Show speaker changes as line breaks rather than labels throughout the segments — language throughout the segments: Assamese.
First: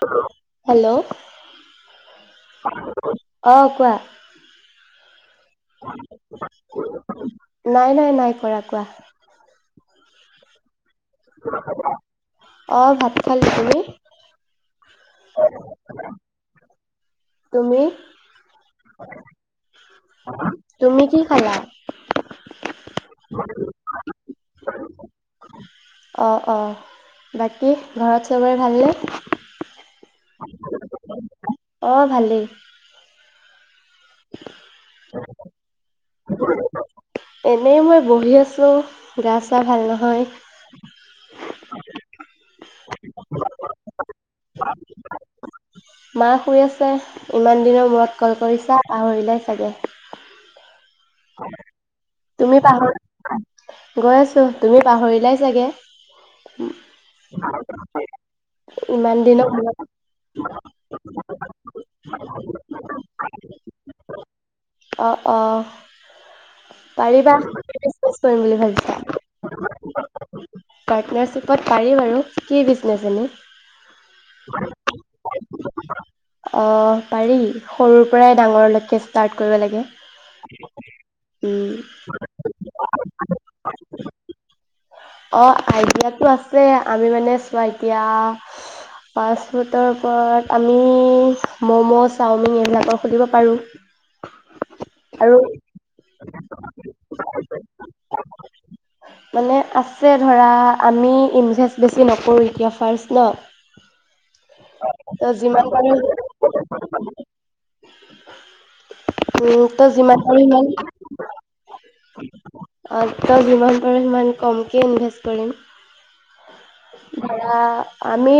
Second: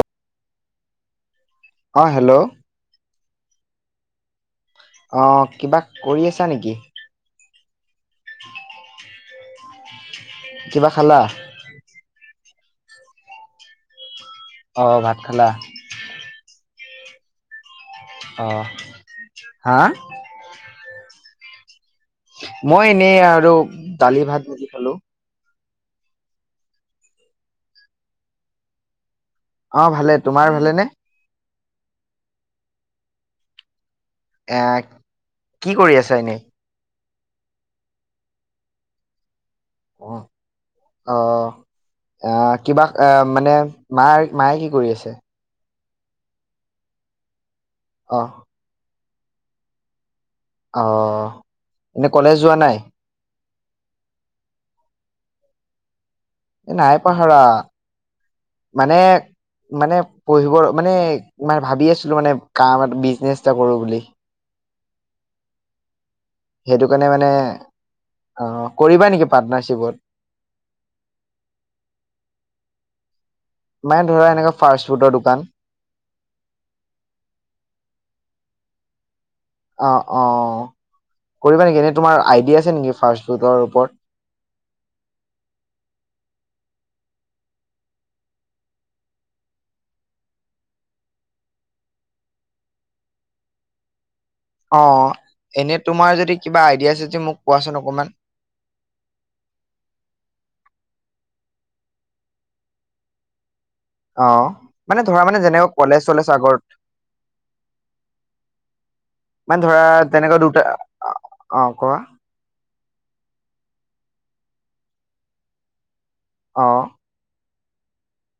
হেল্ল' হেল্ল'
অ হেল্ল'
অ [unintelligible] অঁ কোৱা
অ কিবা কৰি আছা নেকি
নাই নাই নাই কৰা কোৱা
উ [unintelligible] কিবা খালা
অ ভাত খালো তুমি
অ ভাত খলা
তুমি
অ হা
অ তুমি কি খালা
মই এনেই আৰু দালি ভাত ভাজি খালো
অ অ বাকী ঘৰত চবৰে ভালনে
অ ভালে তোমাৰ ভালেনে
অ ভালেই
আহ কি কৰি আছা এনেই
এনেই মই বহি আছো গাছ
অ আহ আহ কিবা আহ মানে মাৰ মায়ে কি কৰি আছে
মায়ে শুই আছে ইমান দিনৰ
অ
মূৰত কল কৰিছা পাহৰিলাই চাগে
অ এনেই কলেজ যোৱা
তুমি
নাই
পাহৰি গৈ আছো তুমি পাহৰিলাই চাগে
নাই পাহৰা মানে
ইমান দিনৰ মূৰত
মানে পঢ়িব মানে ম ভাবি আছিলো মানে কাম এটা বিজনেচ এটা কৰো বুলি
অ অ
সেইটো কাৰণে মানে
পাৰিবানে কৰিম
অ
বুলি ভাবছো
কৰিবা নেকি পাৰ্টনাৰশ্বিপত?
পাৰ্টনাৰশ্বিপত পাৰি আৰু কি বিজনেচ মানে এ
মানে ধৰা এনেকা ফাষ্ট ফুডৰ দোকান
আহ পাৰি সৰুৰ পৰাই ডাঙৰলৈকে ষ্টাৰ্ট কৰিব লাগে
অ অ কৰিবা
উম,
নেকি এনে তোমাৰ আইডিয়া আছে নেকি ফাষ্টফুডৰ ওপৰত?
যে আমি মানে চোৱা এতিয়া ফাষ্টফুডৰ ওপৰত আমি ম'ম' চাওমিন এইবিলাকৰ সুধিব পাৰো।
অ এনে তোমাৰ যদি কিবা আইডিয়া আছে য মোক কোৱাচোন অকমান।
মানে আছে ধৰা আমি ইনভেষ্ট বেছি নকৰোঁ এতিয়া ফাৰ্ষ্ট ন।
অ মানে ধৰা
ত'
মানে
যিমান
যেনেক
পাৰোঁ
কলেজ চলেজ আগত মানে ধৰা তেনে
আৰু সিমান অ তই যিমান পাৰো সিমান কমকৈ ইনভেষ্ট কৰিম।
অ
এ আমি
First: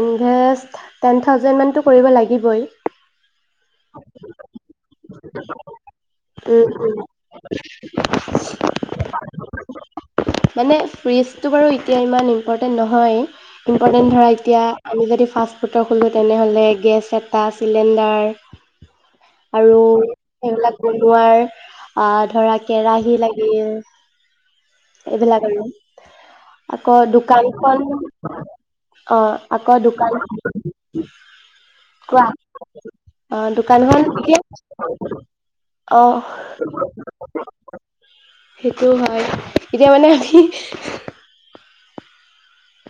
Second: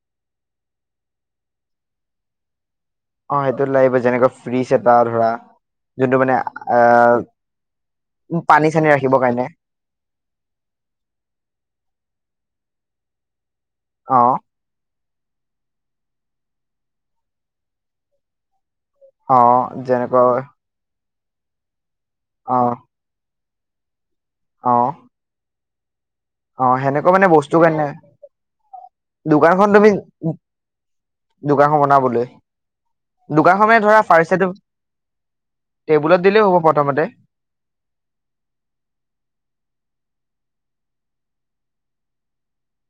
ইনভেষ্ট টেন থাউজেণ্ড মানটো কৰিব লাগিবই।
অ সেইটোত লাগিব যেনেকৈ ফ্ৰিজ এটা ধৰা যোনটো মানে
উম উ
আহ পানী চানী ৰাখিবৰ কাৰণে
মানে ফিজটো বাৰু এতিয়া ইমানেই ইম্পৰ্টেণ্ট নহয় ইম্পৰ্টেণ্ট
অ
ধৰা এতিয়া আমি যদি ফাষ্টফুডৰ খোলোঁ তেনেহ'লে গেছ এটা চিলিণ্ডাৰ
অ
আৰু
যেনেকৈ
সেইবিলাক বনোৱাৰ অ
অ
ধৰা কেৰাহী লাগে [unintelligible]
অ
এইবিলাক আৰু।
অ
আকৌ
সেনেকুৱা মানে বস্তু
দোকানখন
কাৰণে
অ
দোকানখন
আকৌ
তুমি
দোকান
দোকানখন বনাবলৈ
কোৱা অ
মানে ধৰা
দোকানখন
ফাৰ্ষ্ট
অ
টেবুলত দিলেই হ'ব প্ৰথমতে
সেইটো হয় এতিয়া মানে হি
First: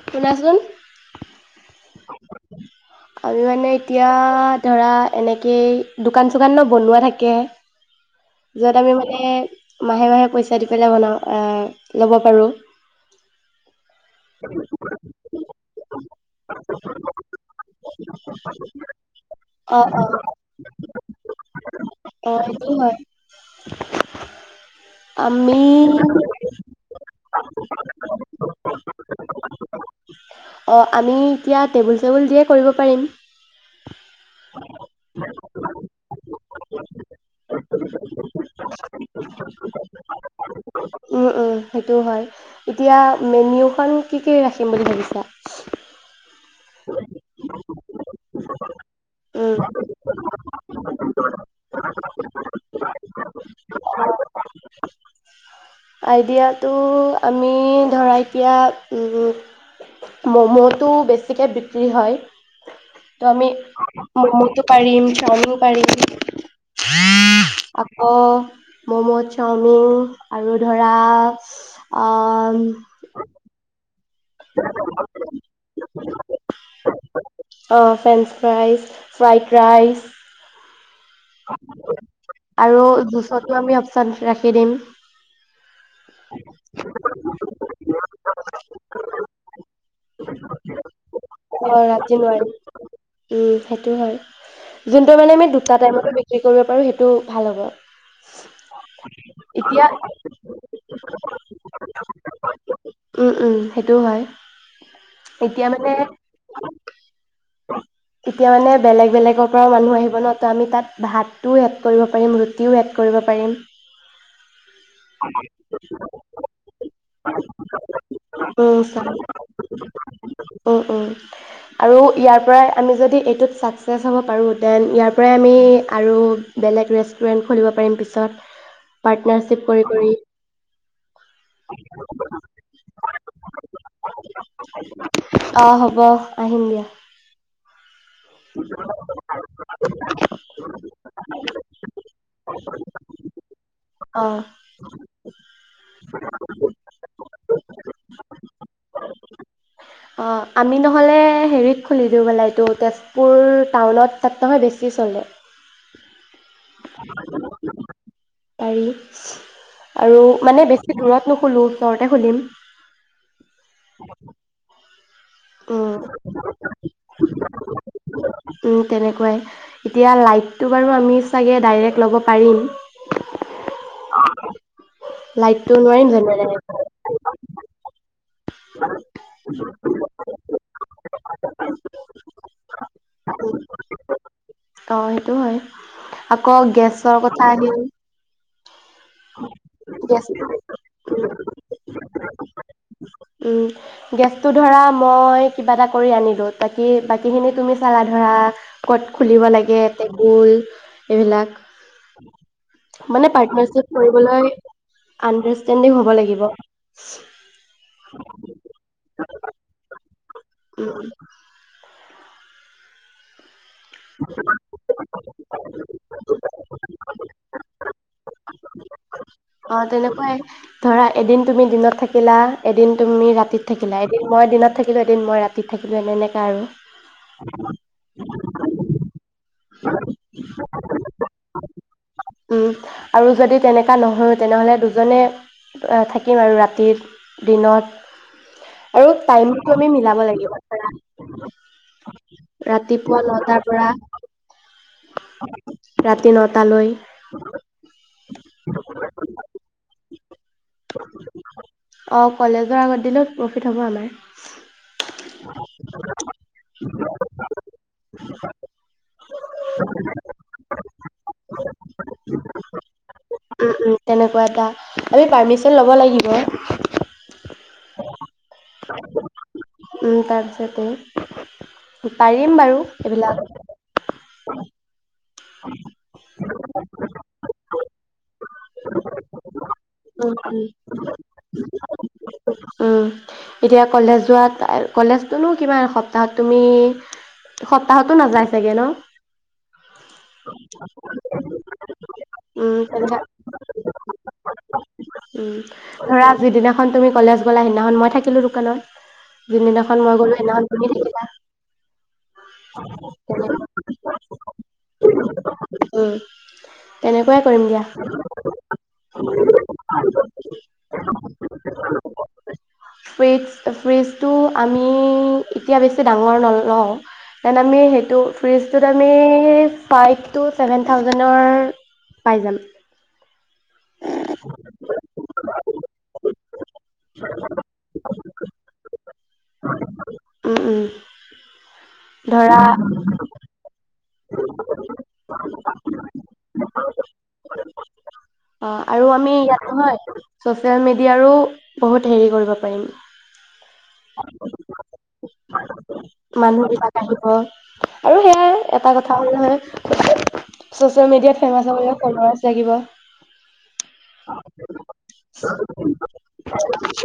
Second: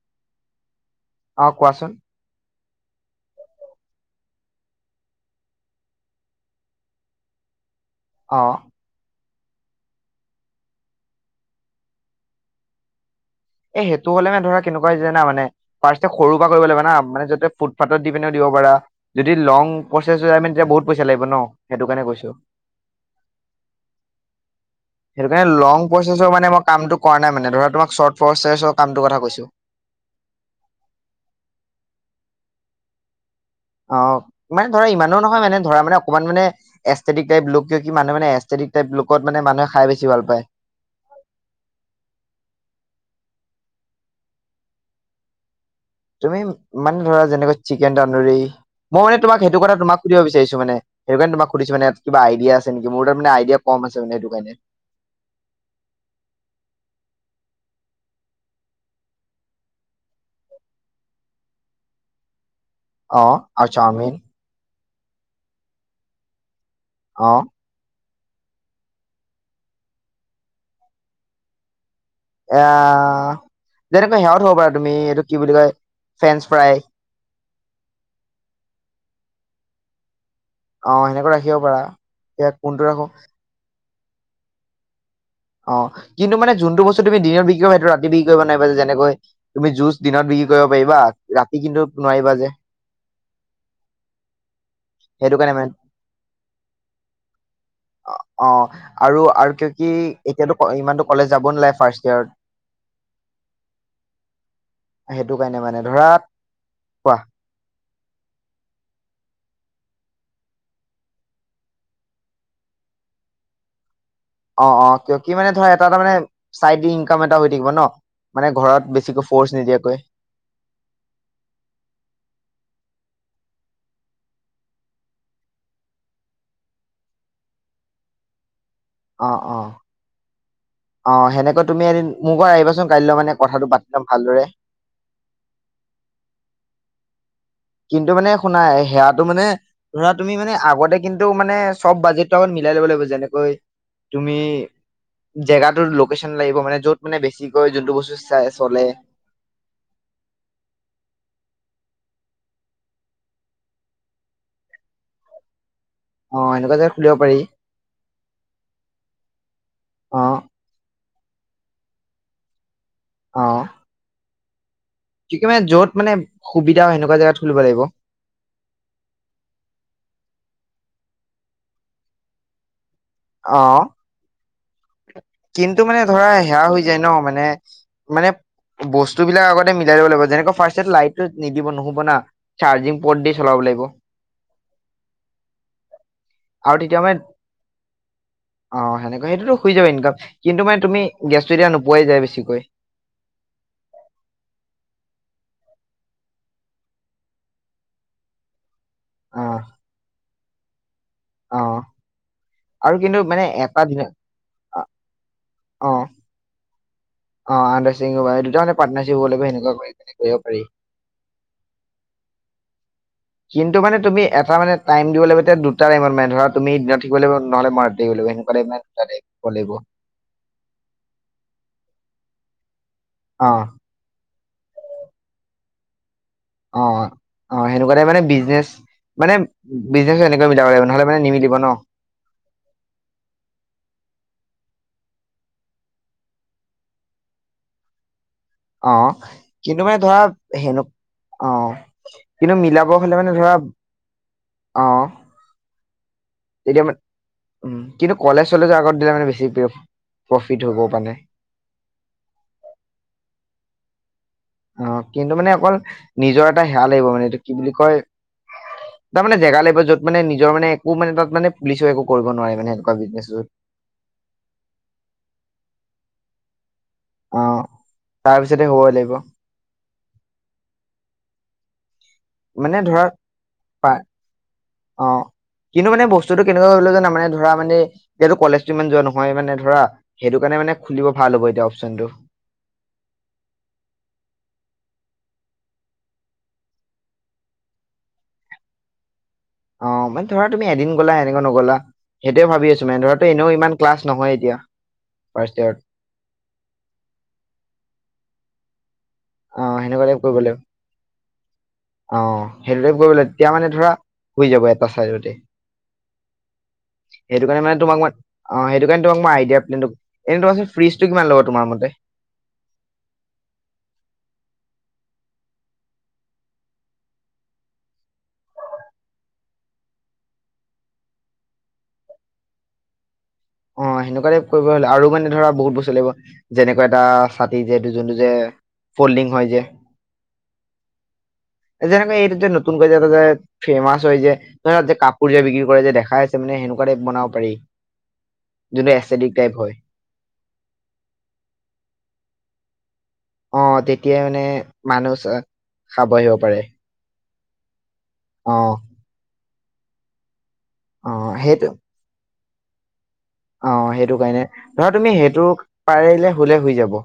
শুনাচোন
অ কোৱাচোন।
আমি মানে এতিয়া ধৰা এনেকেই দোকান চোকান ন বনোৱা থাকে
অ
যত আমি মানে মাহে মাহে পইচা দি পেলাই বনাই ল'ব পাৰোঁ।
এ সেইটো হ'লে মানে ধৰা কেনেকুৱা যে না মানে ফাৰ্ষ্টয়ে সৰু এনেকুৱা কৰিব লাগিব না মানে যতে ফুটপাথত দিপিনেও দিব পৰা, যদি লং
অ অ
প্ৰচেছ হৈ যায় তেতিয়া আমি বহুত পইচা লাগিব ন সেইটোৰ কাৰণে
অ
কৈছোঁ।
সেইটো হয়
মানে
আমি
লং প্ৰচেছৰ মানে মই কামটো কৰা নাই মানে ধৰা তোমাক চৰ্ত ফৰ্ চেচৰ কামটোৰ কথা কৈছোঁ।
অ আমি এতিয়া টেবুল চেবুল দিয়ে কৰিব পাৰিম।
অ, মানে ধৰা ইমানো নহয় মানে ধৰা মানে অকমান মানে এষ্টেটিক টাইপ লোক কিয় কি মানুহ মানে এষ্টেটিক টাইপ লোকত মানে মানুহে খাই বেছি ভাল পায়।
উম উম সেইটো হয়। এতিয়া মেনিউখন কি কি, ৰাখিম বুলি ভাবিছা?
তুমি মানে ধৰা যেনেকৈ, চিকেন তন্দুৰী মই মানে তোমাক
উম
সেইটো কথা তোমাক সুধিব বিচাৰিছো মানে ।সেইটো কাৰণে তোমাক সুধিছো মানে কিবা আইডিয়া আছে নেকি মোৰ তাত মানে আইডিয়া কম আছে মানে সেইটো কাৰণে।
আইডিয়াটো আমি ধৰা এতিয়া ম'মটো বেছি। বেছিকৈ বিক্ৰী হয়।
অ
আমি
আৰু চাওমিন
মমটো। পাৰিম চাওমিন পাৰিম।
হ।
অ ম'ম' চাওমিন আৰু ধৰা। অঁ।
যেনেকা সেৱত হ'ব পাৰে তুমি এইটো কি বুলি কয় ফ্ৰেন্ঞ্চ ফ্ৰাই।
অঁ, ফ্ৰেঞ্চ ফ্ৰাইজ ফ্ৰাইড ৰাইচ।
অ সেনেকৈ ৰাখিব পাৰা এতিয়া কোনটো
আৰু
ৰাখো
জোচতো আমি [inaudible] তাত ৰাখি দিম।
অ, [unintelligible] কিন্তু মানে যোনটো বস্তু তুমি।
অ ৰাতি নোৱাৰিম সেইটো হয়। যোনটো মানে
সেইটো
আমি
কাৰণে
দুট টাইমত। কি কৰিব পাৰো। সেইটো ভাল হ'ব,
অ আৰু আৰু কি
এতিয়া
কি এতিয়াতো ক- ইমানতো কলেজ যাব নালাগে ফাৰ্ষ্ট ইয়েৰ
ও ও সেইটো হয়
সেইটো কাৰণে
এতিয়া
মানে ধৰা কোৱা
মানে বেলেগ বেলেগ ওপৰত। মানুহ আহিব ন তো আমি তাত। ভাতো এড কৰিব পাৰিম, ৰুটিও এড কৰিব পাৰিম।
অ অ কিয় কি মানে ধৰা এটা এটা মানে চাইড ইনকাম এটা হৈ থাকিব ন মানে
উম,
ঘৰত বেছিকৈ ফ'ৰ্চ নিদিয়াকৈ
উম উম আৰু ইয়াৰ পৰাই আমি যদি। টোত ছাক্চেছ হ'ব পাৰোঁ তেন ইয়াৰ পৰাই আমি। আৰু বেলেগ ৰেষ্টুৰেণ্ট খুলিব পাৰিম পিছত।
অ অ
পাটনাৰচিপ কৰি কৰি
অ সেনেকৈ তুমি এদিন মোৰ ঘৰত আহিবাচোন কাইলৈ মানে কথাটো পাতি লম ভালদৰে
আহ হব আহিম দিয়া।
কিন্তু মানে শুনা, সেয়াটো মানে তুমি মানে আগতে কিন্তু মানে চব বাজেটটো আগত মিলাই লব লাগিব, যেনেকৈ তুমি
অঁ
জেগাটো লোকেশচন লাগিব মানে যত মানে বেছিকৈ যোনটো বস্তু চাই চলে।
অঁ তটো তে [unintelligible] কাপোৰ টাউনত তাত তোমাৰ বেছি চলে।
অ এনেকুৱা জেগাত খুলিব পাৰি
পাৰি আৰু
অ
মানে বেছি দূৰত। নো খুলো ওচৰতে খুলিম।
অঁ। কি মানে য'ত
উম
মানে সুবিধা হয়, সেনেকুৱা জেগাত খুলিব লাগিব।
এইটো বাৰু আমি চাগে ডাইৰেক্ট ল'ব পাৰিম।
অ
লাইটটো
কিন্তু মানে
নোৱাৰিম জানো
ধৰা সেয়া হৈ
ডাইৰেক্ট
যায় ন মানে মানে বস্তু বিলাক আগতে মিলাই ল'ব লাগিব হৈ যায় আকৌ ফাৰ্ষ্টত লাইটটোত নিদিব নহব না চাৰজিং পত দি চলাব লাগিব
অঁ সেইটো হয়। আকৌ
আৰু তেতিয়া
গেছৰ
মানে
কথা আহিল
অহ সেনেকা সেইটোতো শুই যাব ইনকাম
গেছ
কিন্তু মানে তুমি গেছটো এতিয়া নোপোৱাই যায় বেছিকৈ
উম, গেছটো ধৰা মই কিবা এটা কৰি আনিলো বাকী বাকীখিনি তুমি চালা ধৰা ক'ত খুলিব
অ
লাগে টেবুল এইবিলাক
অ আৰু কিন্তু
মানে
এটা
পাটনাৰচিপ
দিনা
কৰিবলৈ
অ
আণ্ডাৰষ্টেণ্ডিং হ'ব লাগিব [inaudible]
অ আণ্ডাৰ ষ্টেণ্ডিং হোৱা দুটা মানে পাটনাৰ চিপ হব লাগিব লগ হৈ কেনি কৰিব পাৰি
উম,
কিন্তু মানে তুমি এটা মানেটাইম দিব লাগিব দুটা টাইমত মানে ধৰা তুমি দিনত থাকিব লাগিব নহলে মই ৰাতি থাকিব লাগিব সেনেকে দুটা টাইম
অ তেনেকুৱাই ধৰা এদিন তুমি দিনত থাকিলা এদিন তুমি
অ
ৰাতিত থাকিলা এদিন মই দিনত থাকিলো এদিন মই ৰাতি থাকিলো এনেকে
অ অ সেনেকুৱাতোই মানে বি নে মানে বিজনেছ এনেকৈ মিলাব লাগিব নহলে মানে নিমিলিব ন
উম আৰু যদি তেনেকা নহয় তেনেহ'লে দুজনে থাকিম আৰু ৰাতি দিনত ।
অ
আৰু টাইম
কিন্তু
আমি
মানে ধৰা
মিলাব
সেনে
লাগিব
অ কিন্তু মিলাব হলে
ৰাতিপুৱা
মানে ধৰা
নটাৰ পৰা
অ
ৰাতি
তেতিয়া
নটালৈ
মানে উম কিন্তু কলেজ চলেজৰ আগত দিলে মানে বেছি প্ৰফিট হবও মানে
অ কলেজৰ আগত দিনো প্ৰফিট হ'ব আমাৰ
অ কিন্তু মানে অকল নিজৰ এটা সেয়া লাগিব মানে এইটো কি বুলি কয় তাৰ মানে জেগা লাগিব য'ত মানে নিজৰ মানে একো মানে তাত মানে পুলিচো একো কৰিব নোৱাৰে মানে এনেকুৱা বিজনেছত
উম উম তেনেকুৱা এটা আমি পাৰ্মিচন ল'ব লাগিব
অ তাৰ পিছতে হবই লাগিব
ও তাৰপিছতে পাৰিম
মানে
বাৰু
ধৰা
এইবিলাক
পা অ কিন্তু মানে বস্তুটো কেনেকুৱা কৰিব লাগিব জানা মানে ধৰা মানে এতিয়াটো কলেজটো ইমান যোৱা নহয় মানে ধৰা
উম
সেইটো
উম
কাৰণে মানে খুলিব ভাল হ'ব এতিয়া চন্ডো
উম এতিয়া কলেজ যোৱাত কলেজতোনো‌ কিমান সপ্তাহত তুমি সপ্তাহতো নাযায় চাগে ন?
অ মানে ধৰা তুমি এদিন গলা এনেকা নগলা সেইটোয়ে ভাবি
উম
আছো মানে
তেনেকুৱা
ধৰা এনেও ইমান ক্লাচ নহয় এতিয়া
উম
ফাৰ্ষ্ট ইয়েৰত
ধৰা যিদিনাখন তুমি কলেজ গলা সিদিনাখন মই থাকিলো দোকানত
অ
যোনদিনাখন
সেনেকুৱা
মই
টাইপ
গ'লো
কৰিব লাগিব
সেইদিনাখন তুমি থাকিলা
অ সেইতোৱে কৰিব তেতিয়া মানে ধৰা হৈ যাব এটা চাইজতে
উম তেনেকুৱাই কৰিম দিয়া
তোমাক মই অ সেইটো কাৰণে মই আইডিয়া প্লেন এ ফ্ৰিজটো কিমান ল'ব তোমাৰ মতে?
ফ্ৰিজ ফ্ৰিজটো আমি এতিয়া বেছি ডাঙৰ নলওঁ দেন আমি সেইটো ফ্ৰিজটোত আমি ফাইভ টু ছেভেন থাউজেনৰ পাই যাম ।
অ সেনেকুৱাকে কৰিব আৰু মানে ধৰা বহুত বস্তু লাগিব যেনেকুৱা এটা ছাতি যেটো যোনটো যে ফল্ডিং হয় যে
উম উম
যেনেকে এইটো যে
ধৰা
নতুনকৈ যে এই টো যে ফেমাচ তই যে ধৰক যে কাপোৰ যে বিক্ৰী কৰে যে দেখাই আছে মানে সেনেকুৱাকে বনাব পাৰি ।
অ আৰু আমি ইয়াত নহয় চচিয়েল মিডিয়াৰো বহুত হেৰি কৰিব পাৰিম‌ ।
অ তেতিয়াই মানে মানুহ খাব আহিব পাৰে
মানুহ [unintelligible] অ আৰু
অ
সেয়াই এটা কথা [unintelligible] হয় [unintelligible]
অ
ছ'চিয়েল মডিয়াত ফেমাছ
সেইটো
হবলে ফলোৱাৰচ লাগিব
অ সেইটো কাৰণে ধৰা তুমি সেইটো পাৰিলে কলে হৈ যাব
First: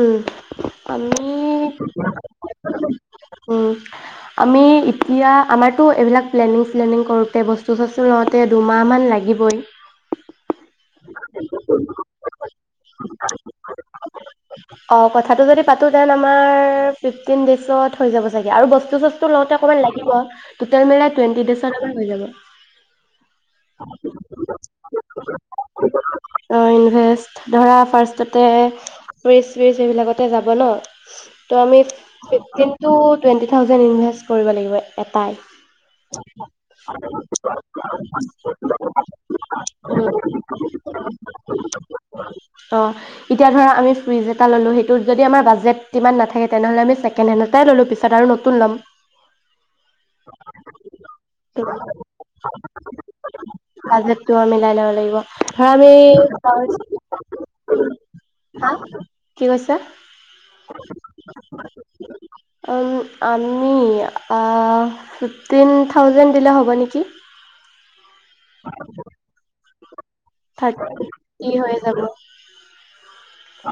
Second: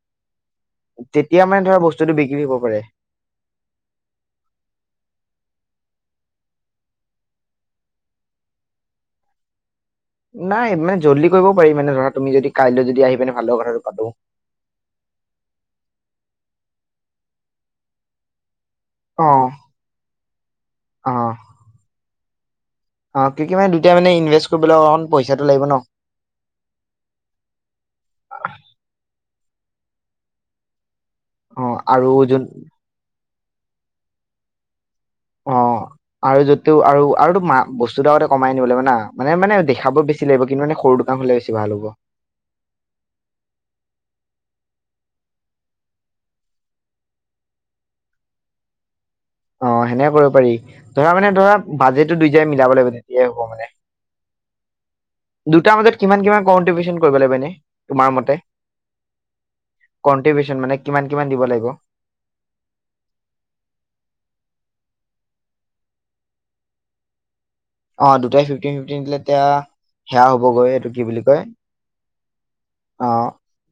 উম
তেতিয়া মানে
আমি
ধৰা বস্তুতটো বিক্ৰী হব পাৰে ।
উম আমি এতিয়া আমাৰতটো এইবিলাক প্লেনিং চ্লেনিং কৰোতে বস্তু চষ্টো লওঁতে দুমাহ মান লাগিবই
নাই মানে জল্দি কৰিব পাৰি মানে ধৰা তুমি যদি কাইলৈ যদি আহি পিনে ভালদৰে কথাটো পাতো
অ কথাটো যদি পাতো দেন আমাৰ ফিফটিন ডেইজত হৈ যাব চাগে আৰু বস্তু বস্তু
অ
ছষ্টো লওঁতে অকণমান লাগিব টোটেল
অ
মিলাই টুৱেন্টি ডেইচত আমাৰ হৈ যাব ।
অ কি কি মানে দুটাই মানে ইনভেষ্ট কৰিবলৈ অকণ পইচাটো লাগিব ন
অ ইনভেষ্ট ধৰা ফাৰ্ষটতে ফ্ৰীজ ছিৰিজ এইবিলাকতে যাব ন ত
অ
আমি
আৰু যোন
ফিফটিন টোত টুৱেণ্টি থাউচেণ্ড ইনভেষ্ট কৰিব লাগিব এটাই
অ আৰু য'তেও আৰু আৰু মা বস্তু এটা আগতে কমাই আনিব লাগিব না মানে মানে দেখাব বেছি লাগিব কিন্তু মানে সৰু দোকান হলে বেছি ভাল হ'ব
অ এতিয়া ধৰা আমি ফ্ৰিদজ এটা ল'লো, সেইটোত যদি আমাৰ বাজেট ইমান নাথাকে তেনেহ'লে চেকেণ্ড হেন্ড এতাই ল'লো পিছত আৰু নতুন ল'ম।
অ সেনেকে কৰিব পাৰি, ধৰা মানে ধৰা বাজেটটো দুইতাই মিলাব লাগিব তেতিয়াই হ'ব মানে।
বাজেটটো মিলাই ল'ব লাগিব ধৰা
দুটাৰ
আমি
মাজত কিমান কিমান কনট্ৰিবিউচন কৰিব লাগিব এনে, তোমাৰ মতে?
হা কি কৈছা
কন্ট্ৰিবিউচন মানে কিমান কিমান
[unintelligible]
দিব লাগিব
উম আমি আ ফিফটিন থাউজেণ্ড দিলে হ'ব নেকি?
অ দুটাই ফিফটিন ফিফটিন দিলে তেতিয়া সেয়া হবগৈ এইটো
থাৰ্টি
কি বুলি কয়
হৈ যাব
অ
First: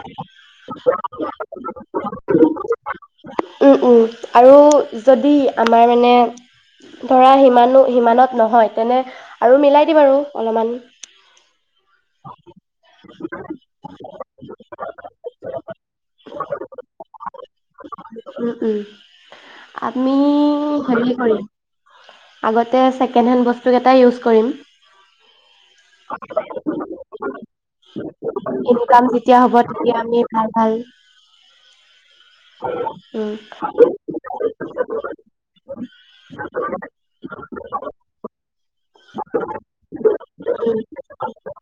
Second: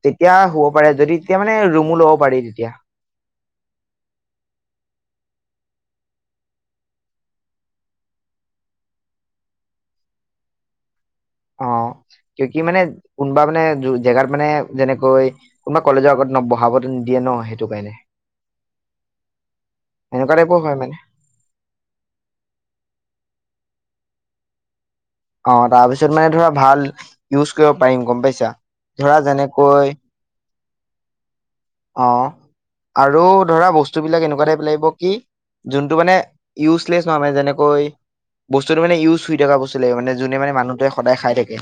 তেতিয়া হ'ব পাৰে
[unintelligible]
যদি তেতিয়া মানে ৰুমো ল'ব পাৰি তেতিয়া
উম উম আৰু যদি আমাৰ মানে ধৰা সিমানো সিমানত নহয় তেনে আৰু মিলাই দিম আৰু অলমান।
অ কিউ কি মানে কোনবা মানে জেগাত মানে যেনেকৈ কোনবা কলেজৰ আগত বঢ়াবটো নিদিয়ে ন সেইটো কাৰণে।
উম উম আমি
এনেকুৱা টাইপো হয় মানে।
হেৰি কৰিম বস্তুকেইটাই ইউজ কৰিম।
অ তাৰপিছত মানে ধৰা ভাল ইউজ কৰিব পাৰিম গম পাইছা?
ইনকাম
ধৰা
যেতিয়া হ'ব
যেনেকৈ
[unintelligible] ভাল ভাল।
অ, আৰু
উম
ধৰা বস্তুবিলাক এনেকোৱা টাইপ লাগিব কি জুনটো মানে ইউজলেচ নহয় মানে যেনেকৈ বস্তুটো মানে ইউজ হৈ থকা বস্তু লাগিব জুনে মানে মানুহটোৱে সদায় খাই থাকে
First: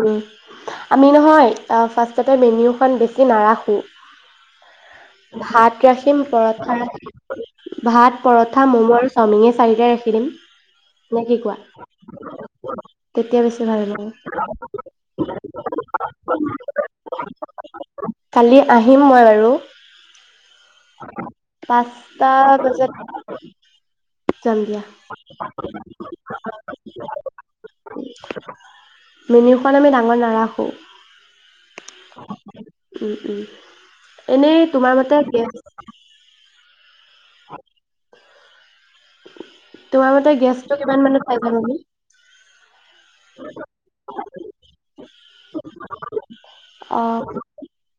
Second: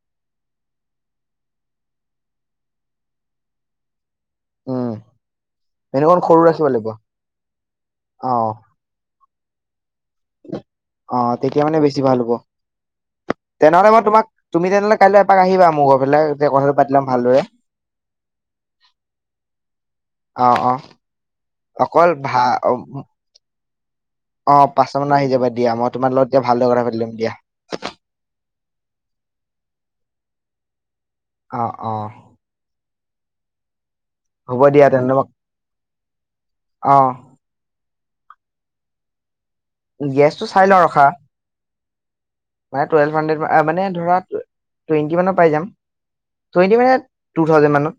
উম আমি নহয় ফাৰ্ষ্টতে মেনিউখন বেছি নাৰাখো।
উম
ভাত ৰাখিম,
এনেকণ সৰু ৰাখিব
পৰাঠা
লাগিব
ৰাখিম, ভাত
অ
পৰাঠা মম' আৰু চাওমিন এই চাৰিটাই ৰাখিম।
অ তেতিয়া মানে বেছি ভাল হ'ব
তেতিয়া বেছি ভাল
।তেনেহলে
হ'ব।
মই তোমাক তুমি তেনেহলে কাইলৈ এপাক আহিবা মোৰ ঘৰ ফালে যে কথাটো পাতি‌ লম। ভালদৰে
কালি আহিম মই বাৰু।
অ অ অকল
পাঁচটা
ভা অ
দছত।
অ
যাম দিয়া
পাঁচটা মানত আহি যাবা দিয়া মই তোমাৰ লগত এতিয়া ভালদৰে কথা পাতি লম দিয়া
।মেনিউখন আমি ডাঙ ডাঙৰ নাৰাখো।
অ অ।
উম উম।
হ'ব
এনেই
দিয়া
তোমাৰ
তেন্তে
মতে
মোক
গেছ
অ
তোমাৰ মতে
চাই
গেছটো
লওঁ ৰখা
কিমান মানত পাই যাম আমি?
মানে টুৱেলভ হানড্ৰেট মানে ধৰা টুৱেণ্টি মানত পাই যাম। টুৱেন্টি মানে
অ
টু থাউজেন মানত,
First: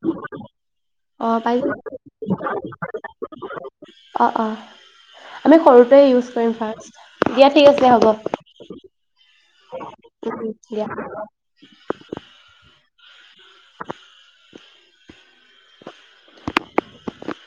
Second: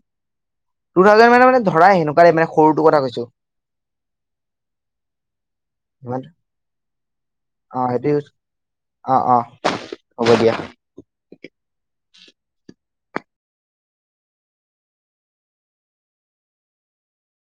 টু
অ
থাউজেন মানে
পাই
মানে
যাম
ধৰা এনেকোৱা সৰুটো কথা কৈছো।
টোৱে
ইমান
ইউজ কৰিম ফ্ৰাষ্ট, দিয়া ঠিক
অ
আছে
সেইটো
হ'ব।
ইউজ অ অ
দিয়া। [inaudible]